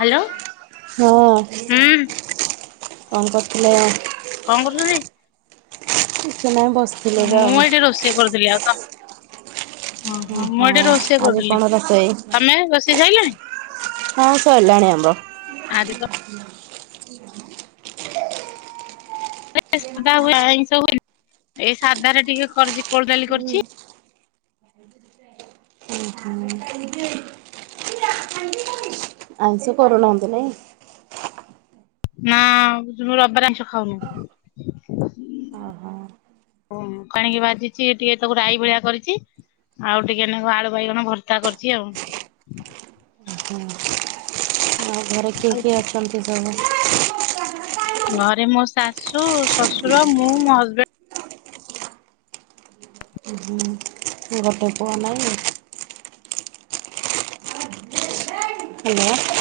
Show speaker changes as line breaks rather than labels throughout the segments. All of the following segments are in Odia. ହ୍ୟାଲୋ
ହଁ।
ହୁଁ
କଣ କରଥିଲ?
କଣ କରୁଥିଲ କି?
କିଛି ନାହିଁ ବସି
ମୁଁ ଏଇଠି ରୋଷେଇ କରୁଥିଲି ଆଉ ତ ଓଁ ହଁ ମୁଁ ଏଠି
ଓହୋ
ରୋଷେଇ
ଆଜି
କରୁଥିଲି
କଣ ରୋଷେଇ?
ତମେ ରୋଷେଇ ସାଇଲଣି।
ହଁ ସଇଲାଣି ଆମର।
ଆଜି ତ।
[unintelligible] [inaudible]
ସାଧା ହୁଏ ଆଇଷ ହୁଏନି ଏଇ ସାଧା ରେ ଟିକେ କରିଚି କୋଳଡାଲି
ହୁଁ
କରିଛି।
ଉଁ ହୁଁ। ଆଇଁଷ କରୁନାହାନ୍ତି ନାଇଁ।
ନାଁ ବୁଜୁ ରବିବାରେ ଆଇଁଷ ଖାଉନି।
ଓ ହୋ।
ଓହ ଆଣିକି ବାଜିଛି ଟିକେ ତାକୁ ରାଇ ଭଳିଆ କରିଚି। ଆଉ ଟିକେ ନାକୁ ଆଳୁ ବାଇଗଣ ଭର୍ତା କରିଛି ଆଉ।
ଓହୋ ଆଉ ଘରେ କିଏ
ଆଉ
କିଏ ଅଛନ୍ତି ସବୁ?
ଘରେ ମୋ ଶାଶୁ ଶ୍ୱଶୁର ମୁଁ ମୋ ହଜବେଣ୍ଡ।
ଉଁ ହୁଁ। ଗୋଟେ ପୁଅ ନାଁ ଇଏ। ହାଲୋ।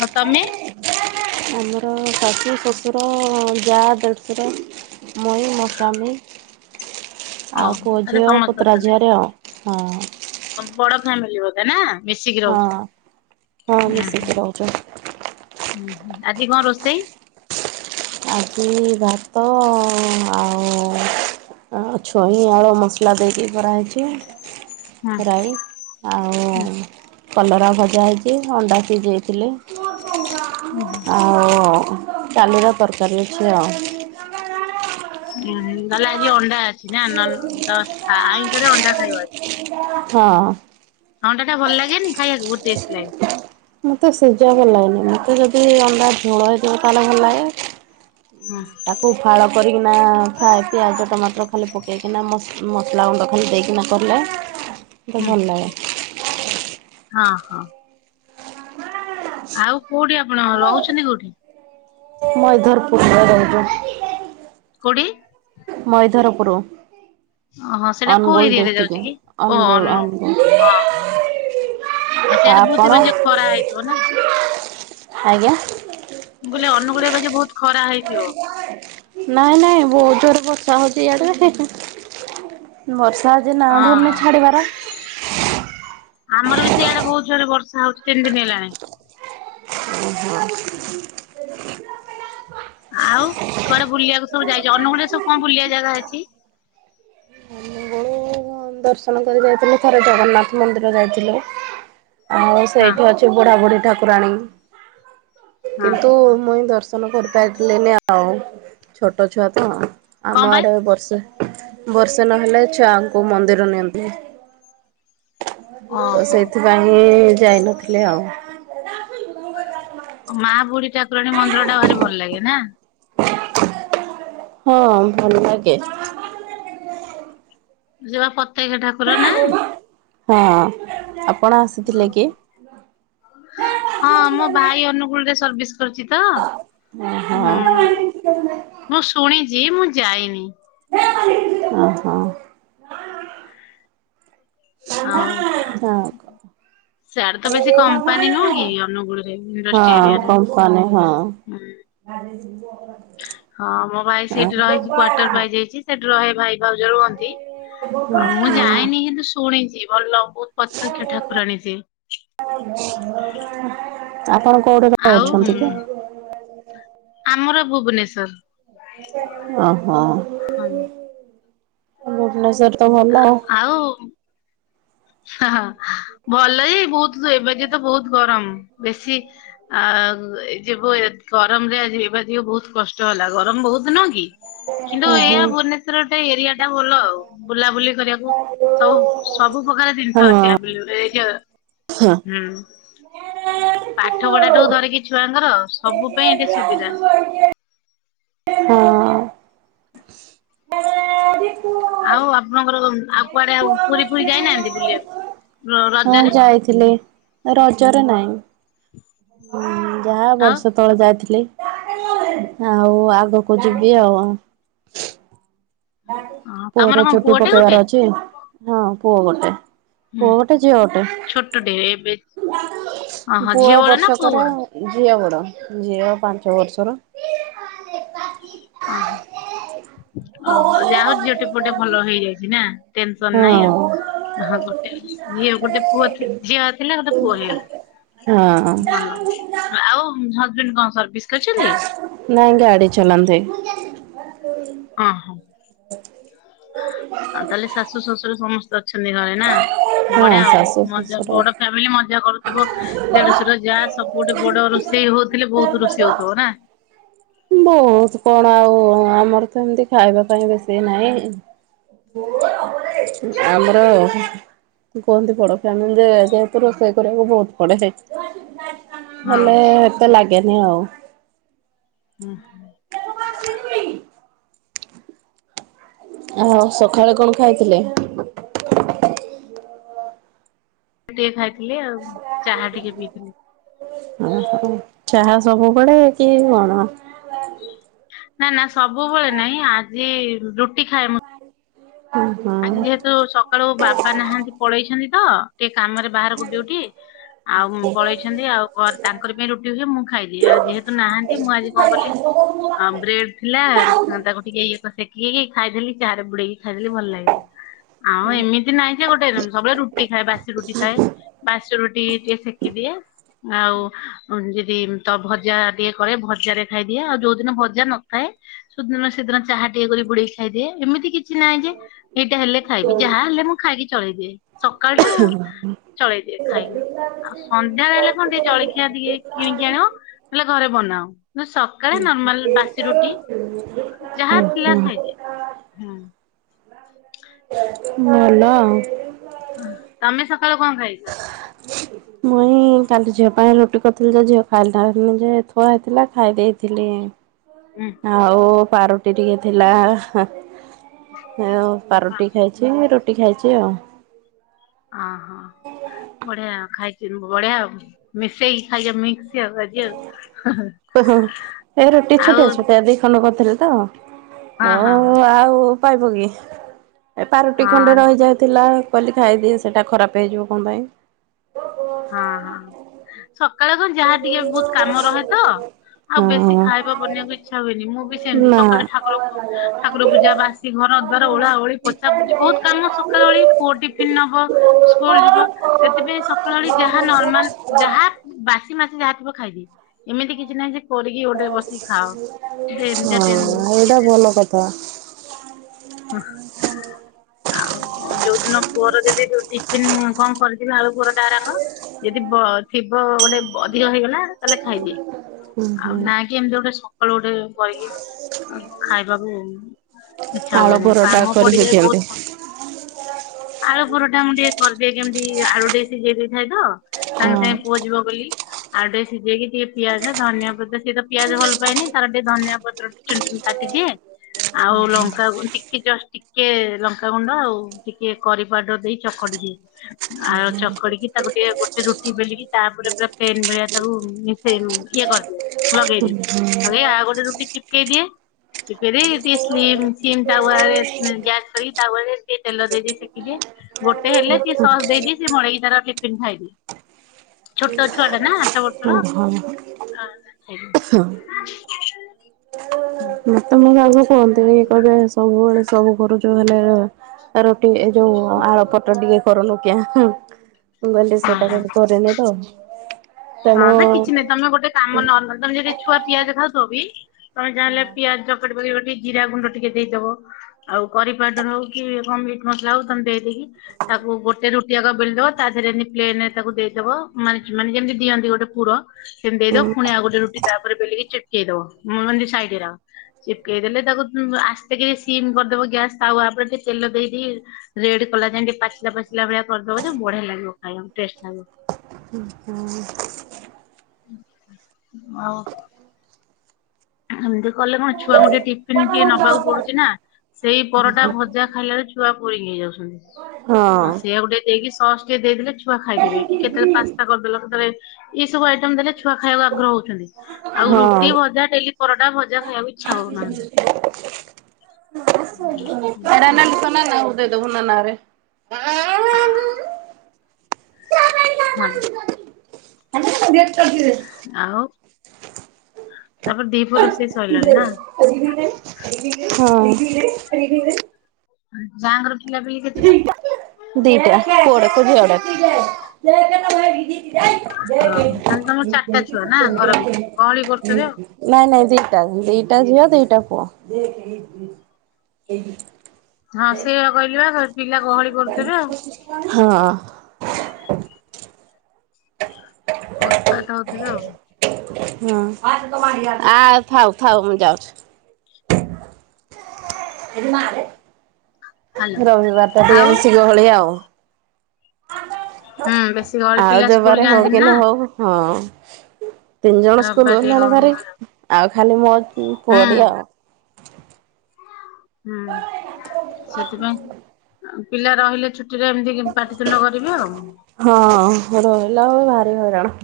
ଆଉ ତମେ?
ଆମର ଶାଶୁ ଶ୍ୱଶୁର ଯା ଦେ଼ଢ଼ଶୁର। ମୁଇ ମୋ ସ୍ୱାମୀ। ଆଉ
ଓହୋ
ପୁଅ
ତାହେଲେ
ଝିଅ
ସମସ୍ତେ ଅଛନ୍ତି
ପୁତୁରାଝିଆରି ଆଉ ହଁ।
ବଡ ଫ୍ୟାମିଲି ବୋଧେ ନା ମିଶିକି
ହଁ
ରହୁଚୁ।
ହଁ ମିଶିକି ରହୁଛୁ।
ଉଁହୁଁ ଆଜି କଣ ରୋଷେଇ?
ଆଜି ଭାତ ଆଉ ଆ ଛୁଇଁ ଆଳୁ ମସଲା ଦେଇକି କରାହେଇଚି
ହଁ
ରାଇ। ଆଉ
ହଁ
କଲରା ଭଜା ହେଇଚି ଅଣ୍ଡା ସିଜେଇଥିଲି।
ଉଁହୁଁ।
ଆଉ କାଲିର ତରକାରି ଅଛି ଆଉ।
ଉଁ ତାହଲେ ଆଜି ଅଣ୍ଡା ଅଛି ନା ନ ଦ ସ ଆଇଁଷରେ ଅଣ୍ଡା ଖାଇବା ଅଜି?
ହଁ।
ଅଣ୍ଡାଟା ଭଲ ଲାଗେନି ଖାଇବାକୁ ବହୁତ ଟେଷ୍ଟ ଲାଗେ।
ମତେ ସିଜା ଭଲ ଲାଗେନି ମତେ ଯଦି ଅଣ୍ଡା ଝୋଳ ହେଇଥିବ ତାହେଲେ ଭଲ ଲାଗେ। ହୁଁ। ତା କୁ ଫାଳ କରିକିନା ଫ୍ରାଏ ପିଆଜ ଟମାଟର ଖାଲି ପକେଇକିନା ମସ ମସଲା ଗୁଣ୍ଡ ଖାଲି ଦେଇକିନା କଲେ। ମତେ
ହୁଁ
ଭଲ ଲାଗେ।
ହଁ ହଁ। ଆଉ କୋଉଠି ଆପଣ ରହୁଛନ୍ତି କୋଉଠି?
ମଇଧରପୁର ମଇରଭଜ।
କୋଉଟି?
ମଇଧରପୁରୁ।
ଓହୋ ସେଇଟା କୋଉ
ଅନୁଗୁଳ
ଏରିଆରେ ଯାଉଛି
ଡିଷ୍ଟିକ
କି ଓ
ଅନୁଗୁଳ
ଅନୁ
ଅନୁଗୁଳ।
ହଁ ଆଉ ସିଆଡେ ବହୁତି ବାଯିଏ ଖରା ହେଇଥିବ ନା।
ଆଜ୍ଞା।
ମୁଁ କହିଲି ଅନୁଗୁଳରେ ଏବେ ଯୋଉ ବହୁତ ଖରା ହେଇଥିବ?
ନାଇଁ ନାଇଁ ବୋହୁତ ଜୋରେ ବର୍ଷା ହଉଛି ଇଆଡେ। ହେ ହେ। ବର୍ଷା ଯେ ନା
ହଁ
ଧରୁନି
ହଁ
ଛାଡ଼ିବାର।
ଆମର ବି ସେଇଆଡେ ବହୁତ ଜୋରେ ବର୍ଷା ହଉଛି ତିନି ଦିନ ହେଲାଣି।
ଉଁ ହୁଁ।
ଆଉ କୁଆଡେ ବୁଲିବାକୁ ସବୁ ଯାଇଚ। ଅନୁଗୁଳରେ ସବୁ କଣ ବୁଲିବା ଜାଗା ଅଛି?
ହଁ ଦର୍ଶନ କରି ଯାଇଥିଲୁ ଥରେ ଜଗନ୍ନାଥ ମନ୍ଦିର ଯାଇଥିଲୁ। ଆଉ
ହଁ
ସେଇଠି ଅ ବୁଢା ବୁଢି ଠାକୁରାଣୀ
ହଁ
କିନ୍ତୁ ମୁଇଁ ଦର୍ଶ ନ କରିପାରିଲେନି ଆଉ ଛୋଟ ଛୁଆ ତ ଆମ
କଣ ପାଇଁ
ଆଡେ ବର୍ଷେ ବର୍ଷେ ନହେଲେ ଛୁଆଙ୍କୁ ମନ୍ଦିର ନିଅନ୍ତିନି। ତ
ଓହୋ।
ସେଇଥିପାଇଁ କି ଯାଇନଥିଲେ ଆଉ।
ମା ବୁଢୀ ଠାକୁରାଣୀ ମନ୍ଦିର ଟା ଭାରି ଭଲ ଲାଗେ ନା?
ହଁ ଭଲ ଲାଗେ।
ଯିବା ପ୍ରତ୍ୟକ୍ଷ ଠାକୁର ନା?
ହଁ ଆପଣ ଆସିଥିଲେ କି?
ହଁ ମୋ ଭାଇ ଅନୁଗୁଳରେ ସର୍ବିସ୍ କରୁଚି ତ! ମୁଁ ଶୁଣିଛି ମୁଁ ଯାଇନି।
ଓ ହୋ। ହ
ଆଉ
କ [inaudible]
ସିଆଡେ ତ ବେଶୀ କମ୍ପାନୀ ନୁହଁ କି ଅନୁଗୁଳରେ ଇଣ୍ଡଷ୍ଟ୍ରି
ହଁ
ଏରିଆ ଟା
କମପାନୀ ହଁ।
ହୁଁ।
ଆ [inaudible]
ହଁ ମୋ ଭାଇ ସେଇଠି ରହିକି କ୍ଵାର୍ଟର ପାଇଯାଇଛି, ସେଠି ରହେ ଭାଇ ଭାଉଜ ରୁହନ୍ତି। ଆ ମୁଁ ଯାଇନି କିନ୍ତୁ ଶୁଣିଛି ଭଲ ବହୁତ ପ୍ରତ୍ୟକ ଠାକୁରାଣୀ ସେ।
ଆପଣ କୋଉଠି ତ
ଆଉ
ଅଛନ୍ତି କି?
ଆମର ଭୁବନେଶ୍ଵର।
ଓ ହୋ
ହଁ
ଭୁବନେଶ୍ୱର ତ ଭଲ।
ହ ହଁ ଭଲ ଯେ ବହୁତ ଏବେ ଯେ ତ ବହୁତ ଗରମ ବେଶୀ ଆ ଯିବୁ ଗରମ ରେ ଆ ଯିବା ଦି ବହୁତ କଷ୍ଟ। କଷ୍ଟ ହେଲା ଗରମ ବହୁତ ଦିନ କିନ୍ତୁ ଏଇଆ ଭୁବନେ ଗୋଟେ ଏରିଆ ଟା ଭଲ ବୁଲାବୁଲି କରିବାକୁ ସବୁ ସବୁ ପ୍ରକାର ଜିନିଷ ଅଛି ୟା
ହଁ।
ହୁଁ। ପାଠ ପଢା ଟାକୁ ଧରିକି ଛୁଆଙ୍କର
ହଁ
ସବୁ ପାଇଁ ଏଠି ସୁବିଧା।
ହୁଁ।
ଆଉ ଆପଣଙ୍କର ଆଉ କୁଆଡେ ଆଉ ପୁରୀ ଫୁରୀ ଯାଇନାହାନ୍ତି ବୁଲିବାକୁ।
ହଁ
ରଜରେ
ଯାଇଥିଲି ରଜରେ ନାଇଁ ଯାହା
ଆଉ
ବର୍ଷେ ତଳେ ଯାଇଥିଲି ଆଉ ଆଗକୁ ଯିବି ଆଉ।
ତମର
ପୁଅର
କଣ
ଚୁଟି
ପୁଅଟେ
ପକେଇବାର
ଗୋଟେ
ଅଛି ହଁ ପୁଅ ଗୋଟେ।
ହୁଁ
ପୁଅ ଗୋଟେ ଝିଅ ଗୋଟେ
ଛୋଟଟେ ଏବେ ଓହୋ ଝିଅ
ପୁଅ
ବଡ ନା ପୁଅ
ବର୍ଷକର
ବଡ?
ଝିଅ ବଡ଼ ଝିଅ ପାଞ୍ଚ ବର୍ଷର
ଓହଁ ଓ ହୋ ଯାହା ହଉ ଝିଅ ଟେ ପୁଅ ଟେ ଭଲ ହେଇଯାଇଛି ନା। ଟେନସନ୍ ନାହିଁ
ହଁ
ଆଉ। ହଁ ଗୋଟେ ଝିଅ ଗୋଟେ ପୁଅ ଥି ଝିଅ ଥିଲା ଗୋଟେ ପୁଅ ହେଇଗଲା।
ହଁ।
ଭଲ ଆଉ ହଜବେଣ୍ଡ କଣ ସର୍ଭିସ କରିିଛନ୍ତି।
ନାଇଁ ଗାଡି ଚଲାନ୍ତି। [inaudible]
ହଁ ହଁ। ଅ ତାହେଲେ ଶାଶୁ ଶ୍ୱଶୁର ସମସ୍ତେ ଅଛନ୍ତି ଘରେ ନା।
ହଁ
ବଢିଆ ଆଉ
ଶାଶୁ
ମଜା
ଶଶୁର
ବଡ ଫ୍ୟାମିଲି ମଜା କରୁଥିବ ଦେଢଶୁର ଯା ସବୁ ଗୋଟେ ବଡ ରୋଷେଇ ହଉଥିଲେ ବହୁତ ରୋଷେଇ ହଉଥିବ ନା।
ବହୁତ କଣ ଆଉ ଆମର ତ ଏମିତି ଖାଇବା ପାଇଁ ବେଶୀ ନହିଁ ଆମର କୁହନ୍ତି ବଡ଼ ଫ୍ୟାମିଲ ରେ ଯେହେତୁ ରୋଷେଇ କରିବାକୁ ବହୁତ ପଡେ ସେଇଥିପାଇଁ।
ହଁ
ହେଲେ ଏତେ ଲାଗେନି ଆଉ
ହୁଁ।
[inaudible] ଆଉ ସକାଳେ କଣ ଖାଇଥିଲେ?
ଟିକେ ଖାଇଥିଲି ଆଉ। ଚାହା ଟିକେ ପିଇଥିଲି।
ଓହୋ ଚାହା ସବୁ ବେଳେ କି କଣ?
ନା ନା ସବୁବେଳେ ନାଁଇ ଆଜି ରୁଟି ଖାଏ ମୁଁ।
ହଁ ହଁ ଭଲ
ଆଜି ଯେହେତୁ ସକାଳୁ ବାବା ନାହାନ୍ତି ପଳେଇଛନ୍ତି ତ ଟିକେ କାମରେ ବାହାରକୁ ଡିଉଟି। ଆଉ ପଳେଇଛନ୍ତି ଆଉ ତାଙ୍କରି ପାଇଁ ରୁଟି ହୁଏ ମୁଁ ଖାଇଦି ଆଉ ଯେହେତୁ ନାହାନ୍ତି ମୁଁ ଆଜି କଣ କଲି ଆ ବ୍ରେଡ ଥିଲା ତାକୁ ଟିକେ ଇଏ କ ସେକେଇି ଖାଇଦେଲି ଚା ରେ ବୁଡେଇକି ଖାଇଦେଲି ଭଲ ଲାଗିଲା। ଆଉ ଏମିତି ନାଇଁଯେ ଗୋଟେ ରୁଲ ସବୁବେଳେ ରୁଟି ଖାଏ ବାସି ରୁଟି ଖାଏ। ବସି ରୁଟିକି ଟିକେ ସେକିଦିଏ ଆଉ ଯଦି ତ ଭଜା ଟିକେ କରେ ଭଜା ରେ ଖାଇଦିଏ ଆଉ ଯୋଉଦିନ ଭଜା ନଥାଏ ସୁଦିନ ସେଦିନ ଚାହା ଟିକେ କରି ବୁଡେଇକି ଖାଇଦିଏ ଏମିତି କିଛି ନାହିଁ ଯେ ଏଇଟା ହେଲେ ଖାଇବି ଯାହା ହେଲେ ମୁଁ ଖାଇକି ଚଳେଇଦିଏ ସକାଳ ଟା ଚଳେଇ ଦିଏ ଖାଇବି ଆଉ ସନ୍ଧ୍ୟା ହେଲେ କଣ ଟିକେ ଜଳଖିଆ ଟିକେ କିଣିକି ଆଣ ନଲେ ଘରେ ବନାଅ ନ ସକାଳେ ନର୍ମାଲ ବାସି ରୁଟି ଯାହା ଥିଲା ଖାଇଦିଏ। ହଁ।
ମାଲୋ
ତମେ ସକାଳୁ କଣ ଖାଇଛ?
ମୁଁ କାଲି ଝିଅ ପାଇଁ ରୁଟି କରିଥିଲି ଯେ ଝିଅ ଖାଇଲାନି ଯେ ଥୁଆ ହେଇଥିଲା ଖାଇ ଦେଇେଇଥିଲି।
ହୁଁ
ଆଉ ପାରୁଟି ଟିକେ ଥିଲା ହେ ଏ। ଆଉ ପାରୁଟି ଖାଇଛି ରୁଟି ଖାଇଛି ଆଉ।
ଅହ ବଢିଆ ଖାଇଛି ବଢିଆଉ ମିଶେଇକି ଖାଇଜା ମିକ୍ସ। ଆଉ ଆଜି ଆଉ।
ଉ ହୁଁ ଏ ରୁଟି
ଆଉ
ଛୁଟିଆ ଛୁଟିଆ ଦି ଖଣ୍ଡ କରିଥିଲି ତ
ହଁ
ଓ
ହଁ ହଁ
ଆଉ ପାଇବ କି ଏ ପାରୁଟି ଖଣ୍ଡେ
ହଁ
ରହିଯାଇ ଥିଲା କହିଲି ଖାଇଦିଏ, ସେଟା ଖରାପ ହେଇଯିବ କଣ ପାଇଁ?
ହଁ ହଁ ସକାଳେ କଣ ଯାହା ଟିକେ ବହୁତ କାମ ରହେ ତ ଆଉ ବେଶୀ
ହଁ
ଖାଇବା ବନେଇବାକୁ ଇଚ୍ଛା ହୁଏନି, ମୁଁ ବି ସେମିତି
ନା।
ସକାଳେ
ହଁ
ଠାକୁର ଠାକୁର ପୂଜା ବାସ ସେଘର ଦ୍ୱାର ଓଳା ଓଳି, ପୋଛା ପୋଛି, ବହୁତ କାମ ସକାଳଓଳି ପୁଅ ଟିଫିନ ନବ ସ୍କୁଲ ଯିବ। ସେଥିପାଇଁ ସକାଳଓଳି ଯାହା ନର୍ମାଲ ଯାହା ହାତ ବାସି ମାସି ଯାହା ଥିବ ଖାଇଦିଏ, ଏମିତି କିଛି ନାହିଁ ଯେ କରିକି ଗୋଟେ ବସି ଖାଅ ଯେ ଏମିତା ଟେନ୍
ଏଟା ଭଲ କଥା।
[unintelligible] ଆଉ ଯୋଉ ଦିନ ପୁଅର ଯଦି ଯୋଉ ଟିଫିନ କଣ କରିଥିବି ଆଳୁ ପରଟା ହେରାକ ଯଦି ବ ଥିବ ଗୋଟେ ଅଧିକ ହେଇଗଲା ତାଲେ ଖାଇଦିଏ।
ହୁଁ
ଆଉ
ହୁଁ
ନାଇଁକି ଏମିତି ଗୋଟେ ସକାଳୁ ଗୋଟେ କରିକି ଖାଇବାକୁ ଇଛା
ଆଳୁ
ହୁଏନି,
ପରଟା
କାମ
କରିକି
ପଡିଯାଏ
ଦିଅନ୍ତି।
ବହୁତ। ଆଳୁ ପରଟା ମୁଁ ଟିକେ କରିଦିଏ କେମିତି ଆଳୁ ଟିକେ ସିଝେଇ ଦେଇଥାଏ ତ। ସାଙ୍ଗେ ସାଙ୍ଗେ ପୁଅ ଯିବ ବୋଲି। ଆଳୁ ଟିକେ ସିଝେଇକି ଟିକେ ପିଆଜ ଧନିଆ ପତ୍ର ସିଏତ ପିଆଜ ଭଲ ପାଏନି ତାର ଟିକେ ଧନିଆ ପତ୍ର ଚୂନ ଚୁନ କାଟିଦିଏ, ଆଉ ଲଙ୍କା ଟିକେ ଜଷ୍ଟ ଟିକେ ଲଙ୍କାଗୁଣ୍ଡ ଆଉ। ଟିକେ କରି ପାଉଡର ଦେଇ ଚକଟିଦିଏ। ଆଉ ଚକଡିକି ତାକୁ ଟିକେ ଗୋଟେ ରୁଟି ବେଲିକି ତାପରେ ପୁରା ପ୍ଲେନ ଭଳିଆ ତାକୁ ସେ ରୁ ଇଏ କରିଦିଏ ଲଗେଇଦିଏ, ଲଗେଇ ଆଉ ଗୋଟେ ରୁଟି ଚିପକେଇ ଦିଏ। ଚିପକେଦେଇ ଟିକେ ସ୍ଲିମ ସିମ ତାୱାରେ ଗ୍ୟାସ ସାରିକି ତାୱାରେ ଟିକେ ତେଲ ଦେଇଦିଥିବି। ସେକି ଦିଏ ଗୋଟେ ହେଲେ ସିଏ ସସ୍ ଦେଇ ଦିଏ ସେ ମଡ଼େଇକି ତାର ଟିପନ୍ ଖାଇଦିଏ। ଛୋଟ ଛୁଆ ଟା ନା ଆଠ ବର୍ଷର
ହଁ ହଁ
[unintelligible]
ମତେ ବି ଲାଗୁଛି ଏନ୍ତି ହେଇପାରେ ସବୁବେଳେ ସବୁ କରୁଛ ହେଲେ ରୁଟି ଏ ଯୋଉ ଆଳୁ ପରଟା ଟିକେ କରଲୋ କିଆଁ ମୁଁ କହିଲି
ହଁ।
ସେଟା
ହଁ।
କେବେ କରିନି ତ
ହଁ ଯେ କିଛି ନାଇଁ ତମେ ଗୋଟେ କାମ ନର୍ମାଲ ତମେ ଯେବେ ଛୁଆ ପିଆଜ ଖାଉଥିବ ବି ତମେ ଯାହାଲେ ପିଆଜ ଚକଟିବ ଇଏ ଗୋଟେ ଜିରା ଗୁଣ୍ଡ ଟିକେ ଦେଇଦେବ। ଆଉ କରି ପାଉଡର ହଉ କି କଣ ମିଟ୍ ମସଲା ହଉ ତମେ ଦେଇଦେଇକି ତାକୁ ଗୋଟେ ରୁଟିଆଗ ବେଲିଦବ ତା ଦେହରେ ଏମତି ପ୍ଲେନ ତାକୁ ଦେଇଦବ ମାନେ ମାନେ ଯେମିତି ଦିଅନ୍ତି ଗୋଟେ ପୁର, ସେମତି ଦେଇଦବ ଫୁଣି ଆଉ ଗୋଟେ ରୁଟି ତା ଉପରେ ବେଲିକି ଚିପକେଇ ଦବ। [unintelligible] ସାଇଜର। ଚିପକେଇ ଦେଲେ ତାକୁ ଆସ୍ତେକିରି ସିମ୍ କରିଦବ ଗ୍ୟାସ ତାୱା ଉପରେ ଟିକେ ତେଲ ଦେଇ ଦେଇ ରେଡ କଲାଯାଏଁ ଟିକେ ପାଚିଲା ପାଚିଲା ଭଳିଆ କରିଦବ ଯେ, ବଢିଆ ଲାଗିବ ଖାଇବାକୁ ଟେଷ୍ଟ ଲାଗିବ।
[unintelligible]
ଆଉ ହେମତି କଲେ କଣ ଛୁଆଙ୍କୁ ଟିକେ ଟିଫିନ ଟିକେ ନବାକୁ ପଡୁଛି ନା। ସେଇ ପରଟା ଭଜା ଖାଇଲା ବେଳେ ଛୁଆ ବୋରିଙ୍ଗ ହେଇଯାଉଛନ୍ତି। ସେୟାକୁ ଟିକେ ଦେଇକି ସସ୍ ଟିକେ ଦେଇଦେଲେ ଛୁଆ ଖାଇଦେବେ। କି କେତେବେଳେ ପାସ୍ତା କରିଦେଲ, କେତେବେଳେ ଏଇ ସବୁ ଆଇଟମ ଦେଲେ ଛୁଆ ଖାଇବାକୁ ଆଗ୍ରହ ହଉଛନ୍ତି। ଆଉ ରୁଟି
ହଁ।
ଭଜା ଡେଲି ପରଟା ଭଜା ଖାଇବାକୁ ଇଚ୍ଛା କରୁନାହାଁନ୍ତି।
ଆକୁ ଦେଇଦବୁ ନାନା ଘରେ।
[unintelligible] ହଁ।
[unintelligible]
ଆଉ ତାପରେ ଦ୍ଵିପହର ରୋଷେଇ ସଇଲାଣି ନା?
[unintelligible] ହଁ।
ଯାଆଙ୍କର ପିଲାପିଲି କେତେଟା?
ଦିଟା। ପୁଅ ଗୁଡ଼ାକ, ଝିଅ ଗୁଡ଼ାକ।
ଓହୋ ତାହେଲେ ତମର
ଯୟ
ଚାରିଟା ଛୁଆ ନା
କି
ଘର ଭିତରେ
ନାଇଁ
ଗହଳି କରୁଥିବେ ଆଉ।
ନାଇଁ ଦିଟା, ଦିଟା ଝିଅ, ଦିଟା ପୁଅ। [unintelligible]
ହଁ ସେୟା କହିଲି ବା ପିଲା ଗହଳି କରୁଥିବେ ଆଉ।
ହଁ। ହ
ଉତ୍ପାତ ହଉଥିବେ ଆଉ।
ହଁ, ଆ ଥାଉ ଥାଉ ମୁଁ ଯାଉଛି। ଏଠି ମାରେ।
ହାଲୋ
ରବିବାରଟା ଟିକେ
ଆଉ
ବେଶୀ ଗହଳି ଆଉ।
ହୁଁ ବେଶୀ ଗହଳି
ଆଉ
ପିଲା
ଯୋଉ
ସ୍କୁଲ
ବାରେ ହଉ
ଯାଆନ୍ତି
କି
ନା
ନ ହଉ ହଁ। ତିନି ଜଣ
ରବିବାର
ସ୍କୁଲ
ଟିକେ
ଗଲେଣି
ଗହଳି
ଭାରି,
ହୁଏ ଆଉ
ଆଉ ଖାଲି ମୋ ପୁଅଟି
ହୁଁ
ଆଉ।
ହୁଁ। ସେଥିପାଇଁ ଆଉ ପିଲା ରହିଲେ ଛୁ ଟିରେ ଏମତି ପାଟିତୁଣ୍ଡ କରିବେ ଆଉ।
ହଁ, ରହିଲା ବେଳକୁ ଭାରି ହଇରାଣ।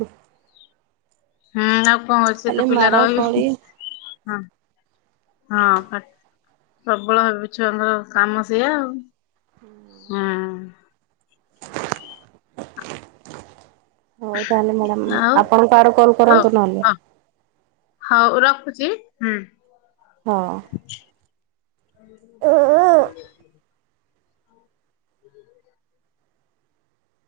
ହୁଁ ଆଉ କଣ ଅଛି,
ଖାଲି
ସେତ ପିଲା
ମାଡ଼
ରହିବେ।
କଳି।
ହଁ। ହଁ, ପାଟ ପ୍ରବଳ ଭାବ ଛୁଆଙ୍କର କାମ ସେଇଆ ଆଉ।
ହୁଁ
ହୁଁ
ହଉ ତାହେଲେ ମ୍ୟାଡ଼ାମ,
ଆଉ
ଆପଣଙ୍କୁ ଆଡୁ କଲ୍
ହଉ
କରନ୍ତୁ ନହେଲେ।
ହଁ ହଉ ରଖୁଛି ହୁଁ।
ହଁ।
ହ ହୁ।